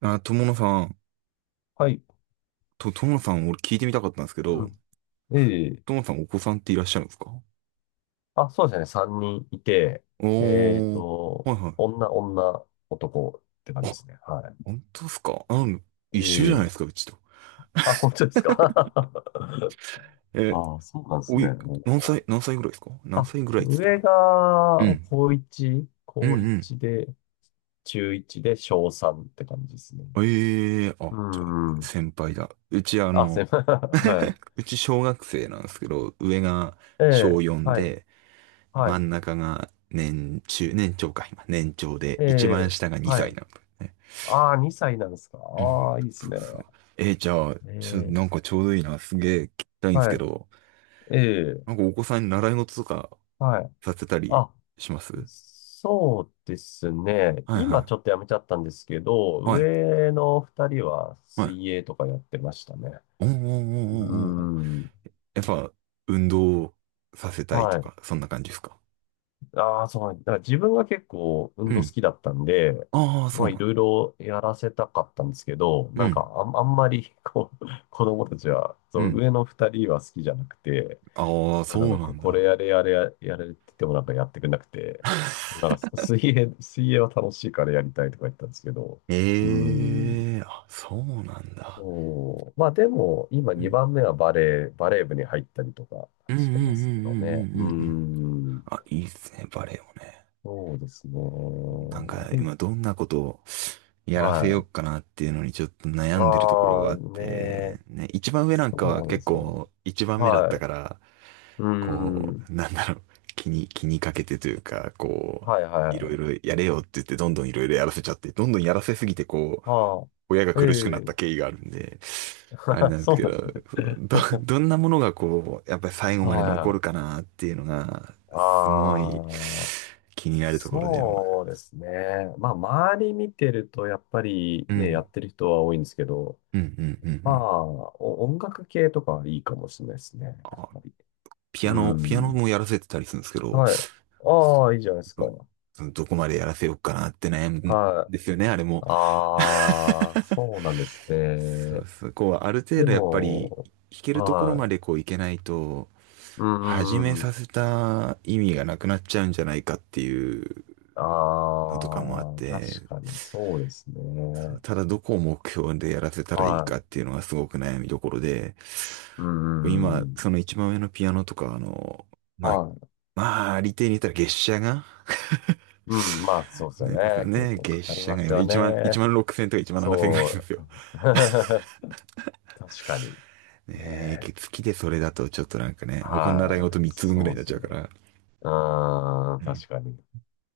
あ、友野さん、はい。俺聞いてみたかったんですけうど、ん。ええ、友野さんお子さんっていらっしゃるんですか？あ、そうですね。3人いて、えっおー、と、はいはい。女、女、男って感じであ、すね。は本当ですかあ？一緒じゃないでい。えすえ、か、うちと。あ、本当ですか。 え、ああ、そうなんですおね。い、うん、何歳ぐらいですか？何あ、歳ぐらいっつったの？上うが、ん、高1、うん。高うん1で、中1で、小3って感じですね。うん。ええー、うあ、じゃあ、ん。先輩だ。あ、すいません。はい。うち小学生なんですけど、上がえ小え、4はい。で、は真い。ん中が年中、年長か、今、年長で、え一番え、下がは2歳い。なんですね。ああ、2歳なんですか。うん。ああ、いいですそうね。そう。じゃあ、ええ、なんかちょうどいいな。すげえ聞きたいんですけはど、い。えなんえ、かお子さんに習い事とかはい。させたりあ、します？そうですね。はい今はちょっとやめちゃったんですけい。ど、はい。上の二人ははい。水泳とかやってましたね。おーおーおうーーおーおー。ん。やっぱ、運動させたいはとい。か、そんな感じですか？ああ、そう。だから自分が結構運う動好ん。きだったんで、ああ、そまうあないんろいだ。ろやらせたかったんですけど、うなんかん。あんまりこう、子供たちは、うそう、ん。上の二人は好きじゃなくて、ああ、なそんうかなこう、んこれだ。やれやれやれやれって言ってもなんかやってくれなくて、なんか 水泳は楽しいからやりたいとか言ったんですけど、うん、ええー、あ、そうなんだ。そう。まあでも、今うん。2番目はバレー部に入ったりとかうんうんうしんうてますけどね。んううんうんうん。ん、あ、いいっすね、バレエもね。そうですね。なんか、で、今どんなことを、やらせはようい。かなっていうのにちょっと悩んでるところあはあ、あっねー、て、ね、一番上なんそかはうなんで結すよ。構一番目だっはたい。から、うこん、う、なんだろう、気にかけてというか、こはいはいう、いろいはい。ろやれよって言ってどんどんいろいろやらせちゃって、どんどんやらせすぎてこう、あ親があ、え苦しくなったえ 経緯があるんで、あれ なんでそすうけなど、んですね。そうどんなものがこう、やっぱり最後まで残はるかい。なっていうのが、すごいああ、気になるところで、まあ、そうですね。まあ、周り見てると、やっぱりうね、やん、ってる人は多いんですけど、うん、うん、うん、うまん。あ、音楽系とかはいいかもしれないですね。やっぱり。ピアうノ、ピアノん。もやらせてたりするんですけど、はい。ああ、いいじゃないですか。どこまでやらせようかなって悩むんはい。ですよね、あれも。ああ、そうなんですそね。うそう、こう、ある程で度やっぱり、も、弾けるところはまい。でこういけないと、う始めんうさん。せた意味がなくなっちゃうんじゃないかっていうのとかもあっああ、確て、かにそうですそうね。ただどこを目標でやらせたらいいはかっい。ていうのがすごく悩みどころで、うんう今、ん。その一番上のピアノとか、まあ、はい。まあ、利点に言ったら月謝が、 うん、まあそうで すよね、ね。結ね、構か月かり謝まがす今よ1万、1ね。万6000とか1万7000ぐらいするんでそすよ。う。確かに。ねねえ、え。月でそれだとちょっとなんかね、他の習いは事い。3つ分ぐらいそにうなでっすちゃね。うから、うーん、う確ん、かに。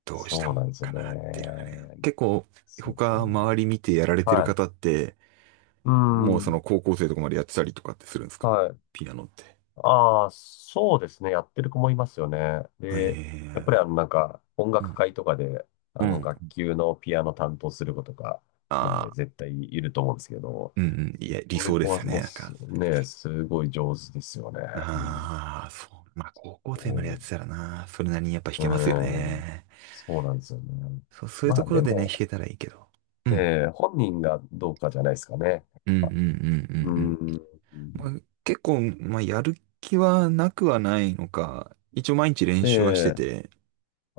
どうしたそうもなんんですよかなっていうのがね。ね。結構、そうか。他周り見てやられてるはい。方って、うもうそん。の高校生とかまでやってたりとかってするんですか？はい。ピアノって。ああ、そうですね。やってる子もいますよね。で、やっぱりあええ。の、なんか、音う楽ん。会とかで、あうの、学ん。級のピアノ担当する子とか、まああね、あ、絶対いると思うんですけど、うんうん。いや、理そういう想で子すはよもね。うなんか。ね、すごい上手ですよね。うん。ああ、そう。まあ、高校生までやっもてたらな、それなりにやっぱ弾う、けますようん。ね。そうなんですよね。そう、そういうまとあ、ころででね、弾も、けたらいいけど。うん。本人がどうかじゃないですかね。うんうんうんううんうん。ん。まあ、結構、まあ、やる気はなくはないのか、一応毎日練習はしてで、て、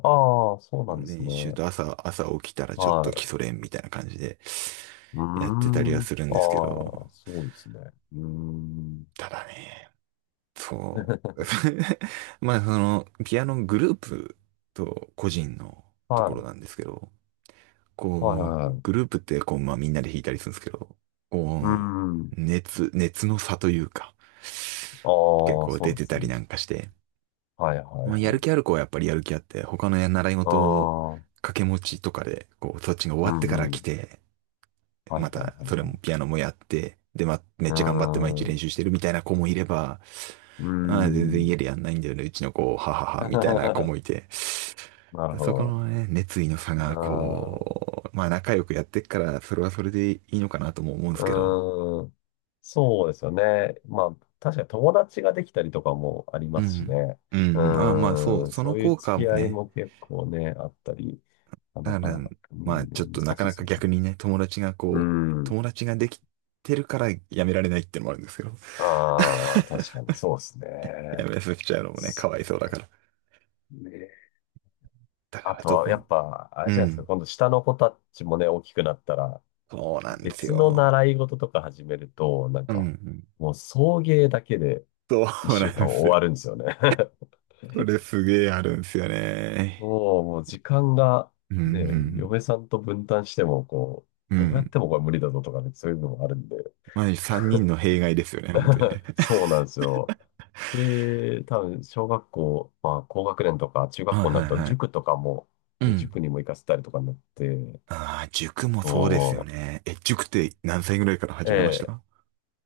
ああ、そうなんです練ね。習と朝起きたらちょっはと基い。礎練みたいな感じでうやってたりーはん。するんあですけど、あ、そうですね。うーん。ただね、そう。まあ、その、ピアノグループと個人のとこはろい。なんですけど、はいはこいう、はグい。ループってこう、まあみんなで弾いたりするんですけど、うーこん。う、熱の差というか、あ結あ、構そう出なんでてたすりね。なんかして、はいはいまあはやるい。気ある子はやっぱりやる気あって、他の習いあ事をあ、掛け持ちとかで、こう、そっちが終うわってからんう来ん。て、はいまはいはいたそれはもい。ピアノもやって、で、まあ、めっうーちゃ頑張って毎日練ん。習してるみたいな子もいれば、ああ、全然家でやんないんだよね、うちの子、はは は、うみたいな子ーもん。い て、なるほそこど。のね、熱意の差うが、ーん。こう、まあ仲良くやってっから、それはそれでいいのかなとも思うんでうすけど。ーん。そうですよね。まあ、確かに友達ができたりとかもありうますしん。ね。ううん、うん。ああ、まあそう、ーん。そのそういう効付果もき合いね、も結構ね、あったり、なだかから、なか、うまあちょっん、難となかしいでなすかよ逆ね。にね、友達がうこう、ん。友達ができてるからやめられないってのもあるんですけど。ああ、確かにそうです やね。めさせちゃうのもね、かそっわいそうだかか、ら。ね。だかあらとどは、こやに。っぱ、あうれじゃないですか、ん。今度下の子たちもね、大きくなったら、そうなんです別のよ。習い事とか始めると、なんうんうか、ん。もう送迎だけでそ一うな週ん間です終よ。わるんですよね。これすげえあるんですよね。もう時間がうんうね、ん。嫁さんと分担しても、こうう、どうやっん。てもこれ無理だぞとかね、そういうのもあるんで。まあ、三人の弊害ですよね、本当にね。そうなんですよ。で、多分、小学校、まあ、高学年とか中学はい校になはるいと、はい。塾とかも、うね、ん。塾にも行かせたりとかになって、ああ、塾もそうですよおね。え、塾って何歳ぐらいからえ始めましえ、た？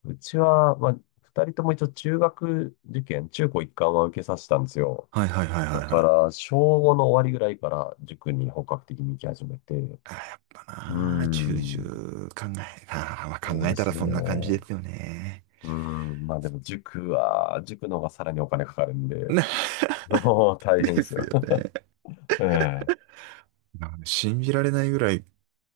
うちは、まあ、二人とも一応中学受験、中高一貫は受けさせたんですよ。はいはいはいはだいはかい。ら、小5の終わりぐらいから塾に本格的に行き始めて、うあーやっぱーなあ、重ん。々考え、ああ、まあ、考そうえでたすらそんな感じね。ですよね。うん。まあでも塾の方がさらにお金かかるんで、な、 もう 大変でですすよよ。ね。ええ。信じられないぐらい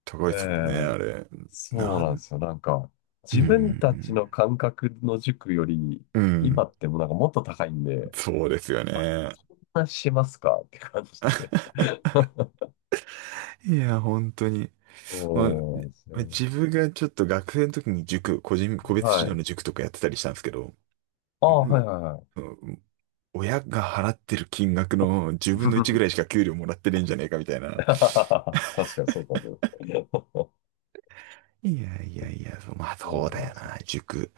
高えいですもんね、え。あれ。そうななんでん、すよ。なんか、う自分たん、ちの感覚の塾より、うん、う今ん。ってもうなんかもっと高いんで、そうですよね。こんなしますか って感じで。いや、本当に。まあそうなんですよ。自分がちょっと学生の時に塾、個別は指導い。の塾とかやってたりしたんですけど、あうあ、はいんはいはい。うん。親が払ってる金額の十分の一ぐらいしか給料もらってねえんじゃねえかみたい な。確かにそうかも。いやいやいや、そうまあそそううなだんよですよ。な。塾、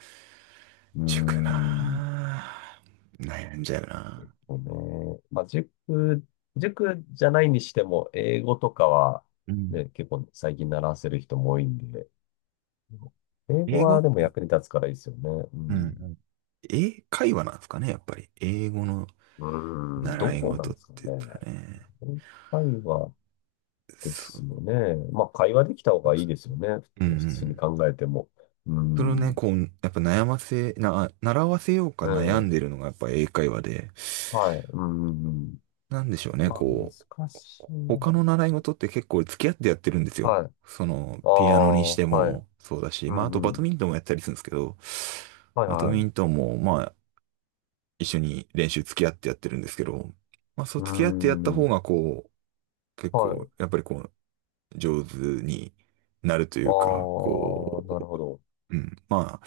うー塾なん。あ。悩んじゃうな。そうね。まあ、塾じゃないにしても、英語とかは、うん。ね、結構最近習わせる人も多いんで、英語英語はっでもて、役に立つからいいですよね。ううん。うん。ん。英会話なんですかね、やっぱり。英語のうーん、習どいうな事んっですかね。て言ったらね。英会話でそすよう、ね。まあ、会話できた方そうがでいすいね。ですよね。うんう普通にん。考えても。うーそのね、ん。こう、やっぱ悩ませ、な、習わせようかう悩んん。でるのがやっぱ英会話で、はい。うーん。うん、なんでしょうね、まあ、こ難しう、いな。他の習い事って結構付き合ってやってるんですよ。はい。その、あピアノにしあ、てはい。もそうだし、うまあ、あとんバうドん。ミントンもやったりするんですけど、はいバドミはい。ントンも、まあ、一緒に練習付き合ってやってるんですけど、まあ、そううー付き合ってやった方ん。が、こう、結は構、い。やっぱりこう、上手になるといああ、うか、こなるほど。う、うん。まあ、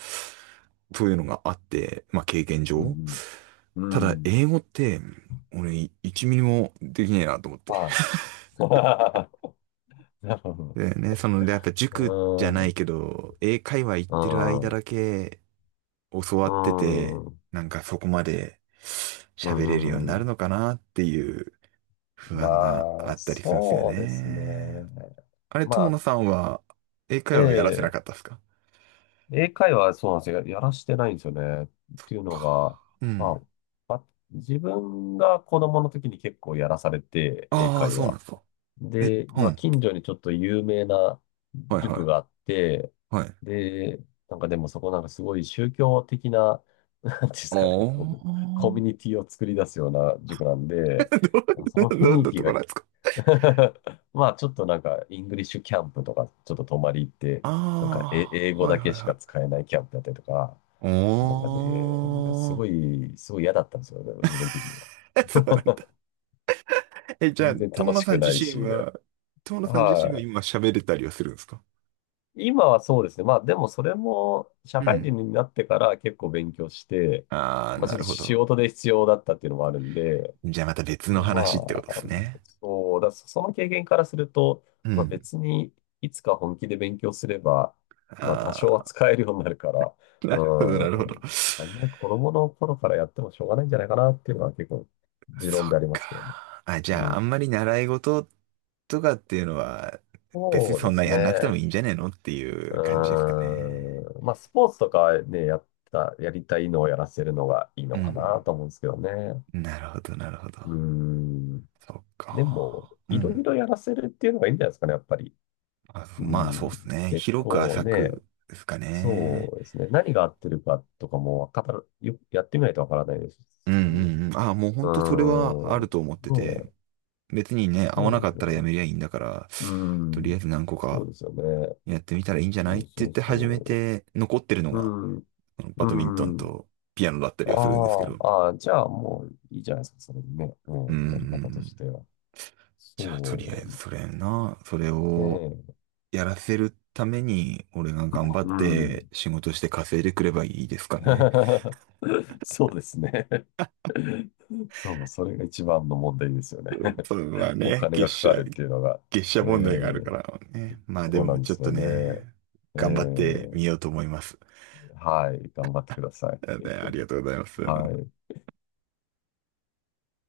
そういうのがあって、まあ経験う上。んうたん。うだ、ん。英語って、俺、1ミリもできねえなと思って。はい。なるほど。でね、その、で、やっぱ塾じゃないうけど、英会話行ってる間ん。だけ教わうってて、ん。うん。なんかそこまでう喋れるようにん。なうるん、のかなっていう不ま安がああ、ったりするんですよそうですね。ね。あれ、ま友野さんは英あ、え会話やらせなえ、かったですか？英会話はそうなんですよ。やらしてないんですよね。っていうのが、うん。まあ、自分が子供の時に結構やらされて、英ああ、会そうなん話。ですか。え、で、うまあ、ん。近所にちょっと有名なはい塾はがあいって、はい。あで、なんかでもそこなんかすごい宗教的な、なんていうんですかね、こう、あ。コミュニティを作り出すような塾なん で、そどのど雰ん囲な気ところが なんですか？ まあちょっとなんか、イングリッシュキャンプとか、ちょっと泊まり行って、なんか、英ああー、語はいだはけいしかはい。使えないキャンプだったりとか、おなんかね、すごー。い、すごい嫌だったんですよね、自分的には。そうなんだ。え、じゃあ、全然友楽野しさくん自ない身し、で。は、はい。今喋れたりはするんですか？今はそうですね。まあでもそれも社う会ん。人になってから結構勉強して、ああー、まあちなょっとるほど。仕事で必要だったっていうのもあるんで、じゃあまた別のでま話ってことであ、すね。そうだ、その経験からすると、うまあん。別にいつか本気で勉強すれば、まあ多少あは使えるようになるから、あ、うなるほど、なるほど。ん、あんまり子供の頃からやってもしょうがないんじゃないかなっていうのは結構持そっ論でありますけどね。か。あ、じうゃあ、あんん。まり習い事とかっていうのは、別にそうでそんなすやんなくてもね。いいんじゃねえのっていう感じですかうね？ーん。まあ、スポーツとかね、やりたいのをやらせるのがいいうのかん。なと思うんですけどね。なるほど、なるほど。うーん。そっでも、か。ういろん。いろやらせるっていうのがいいんじゃないですかね、やっぱり。あ、うまあ、ん。そうっすね。結広く構浅ね、くですかそね。うですね。何が合ってるかとかもわかる、やってみないとわからないですうんし。うんうん。あ、もうう本当それはあーるん。と思ってねて、え、別にね、合そわなうでかすったよらやね。めりゃいいんだから、うとりあん。えず何個そうかですよね。やってみたらいいんじゃないそっうて言そっうて始めそて、残ってるのう。うが、ん。あのバドミントンうん。とピアノだったありはするんですけーど。あー、じゃあもういいじゃないですか、それでね。ううんうんうん、やり方としん。ては。じゃあ、とりあえそずそれうを、ね。やらせるために、俺が頑張っうてん。仕事して稼いでくればいいですかね。そうですね。そう、それが一番の問題ですよね。それはおね、金がかかるっていうのが。月謝え問題があるかー、らね。まあでそうなもんでちょっすとよね。ね、え頑張ってみー、ようと思います。はい、頑張ってください。でありがとうございます。はい。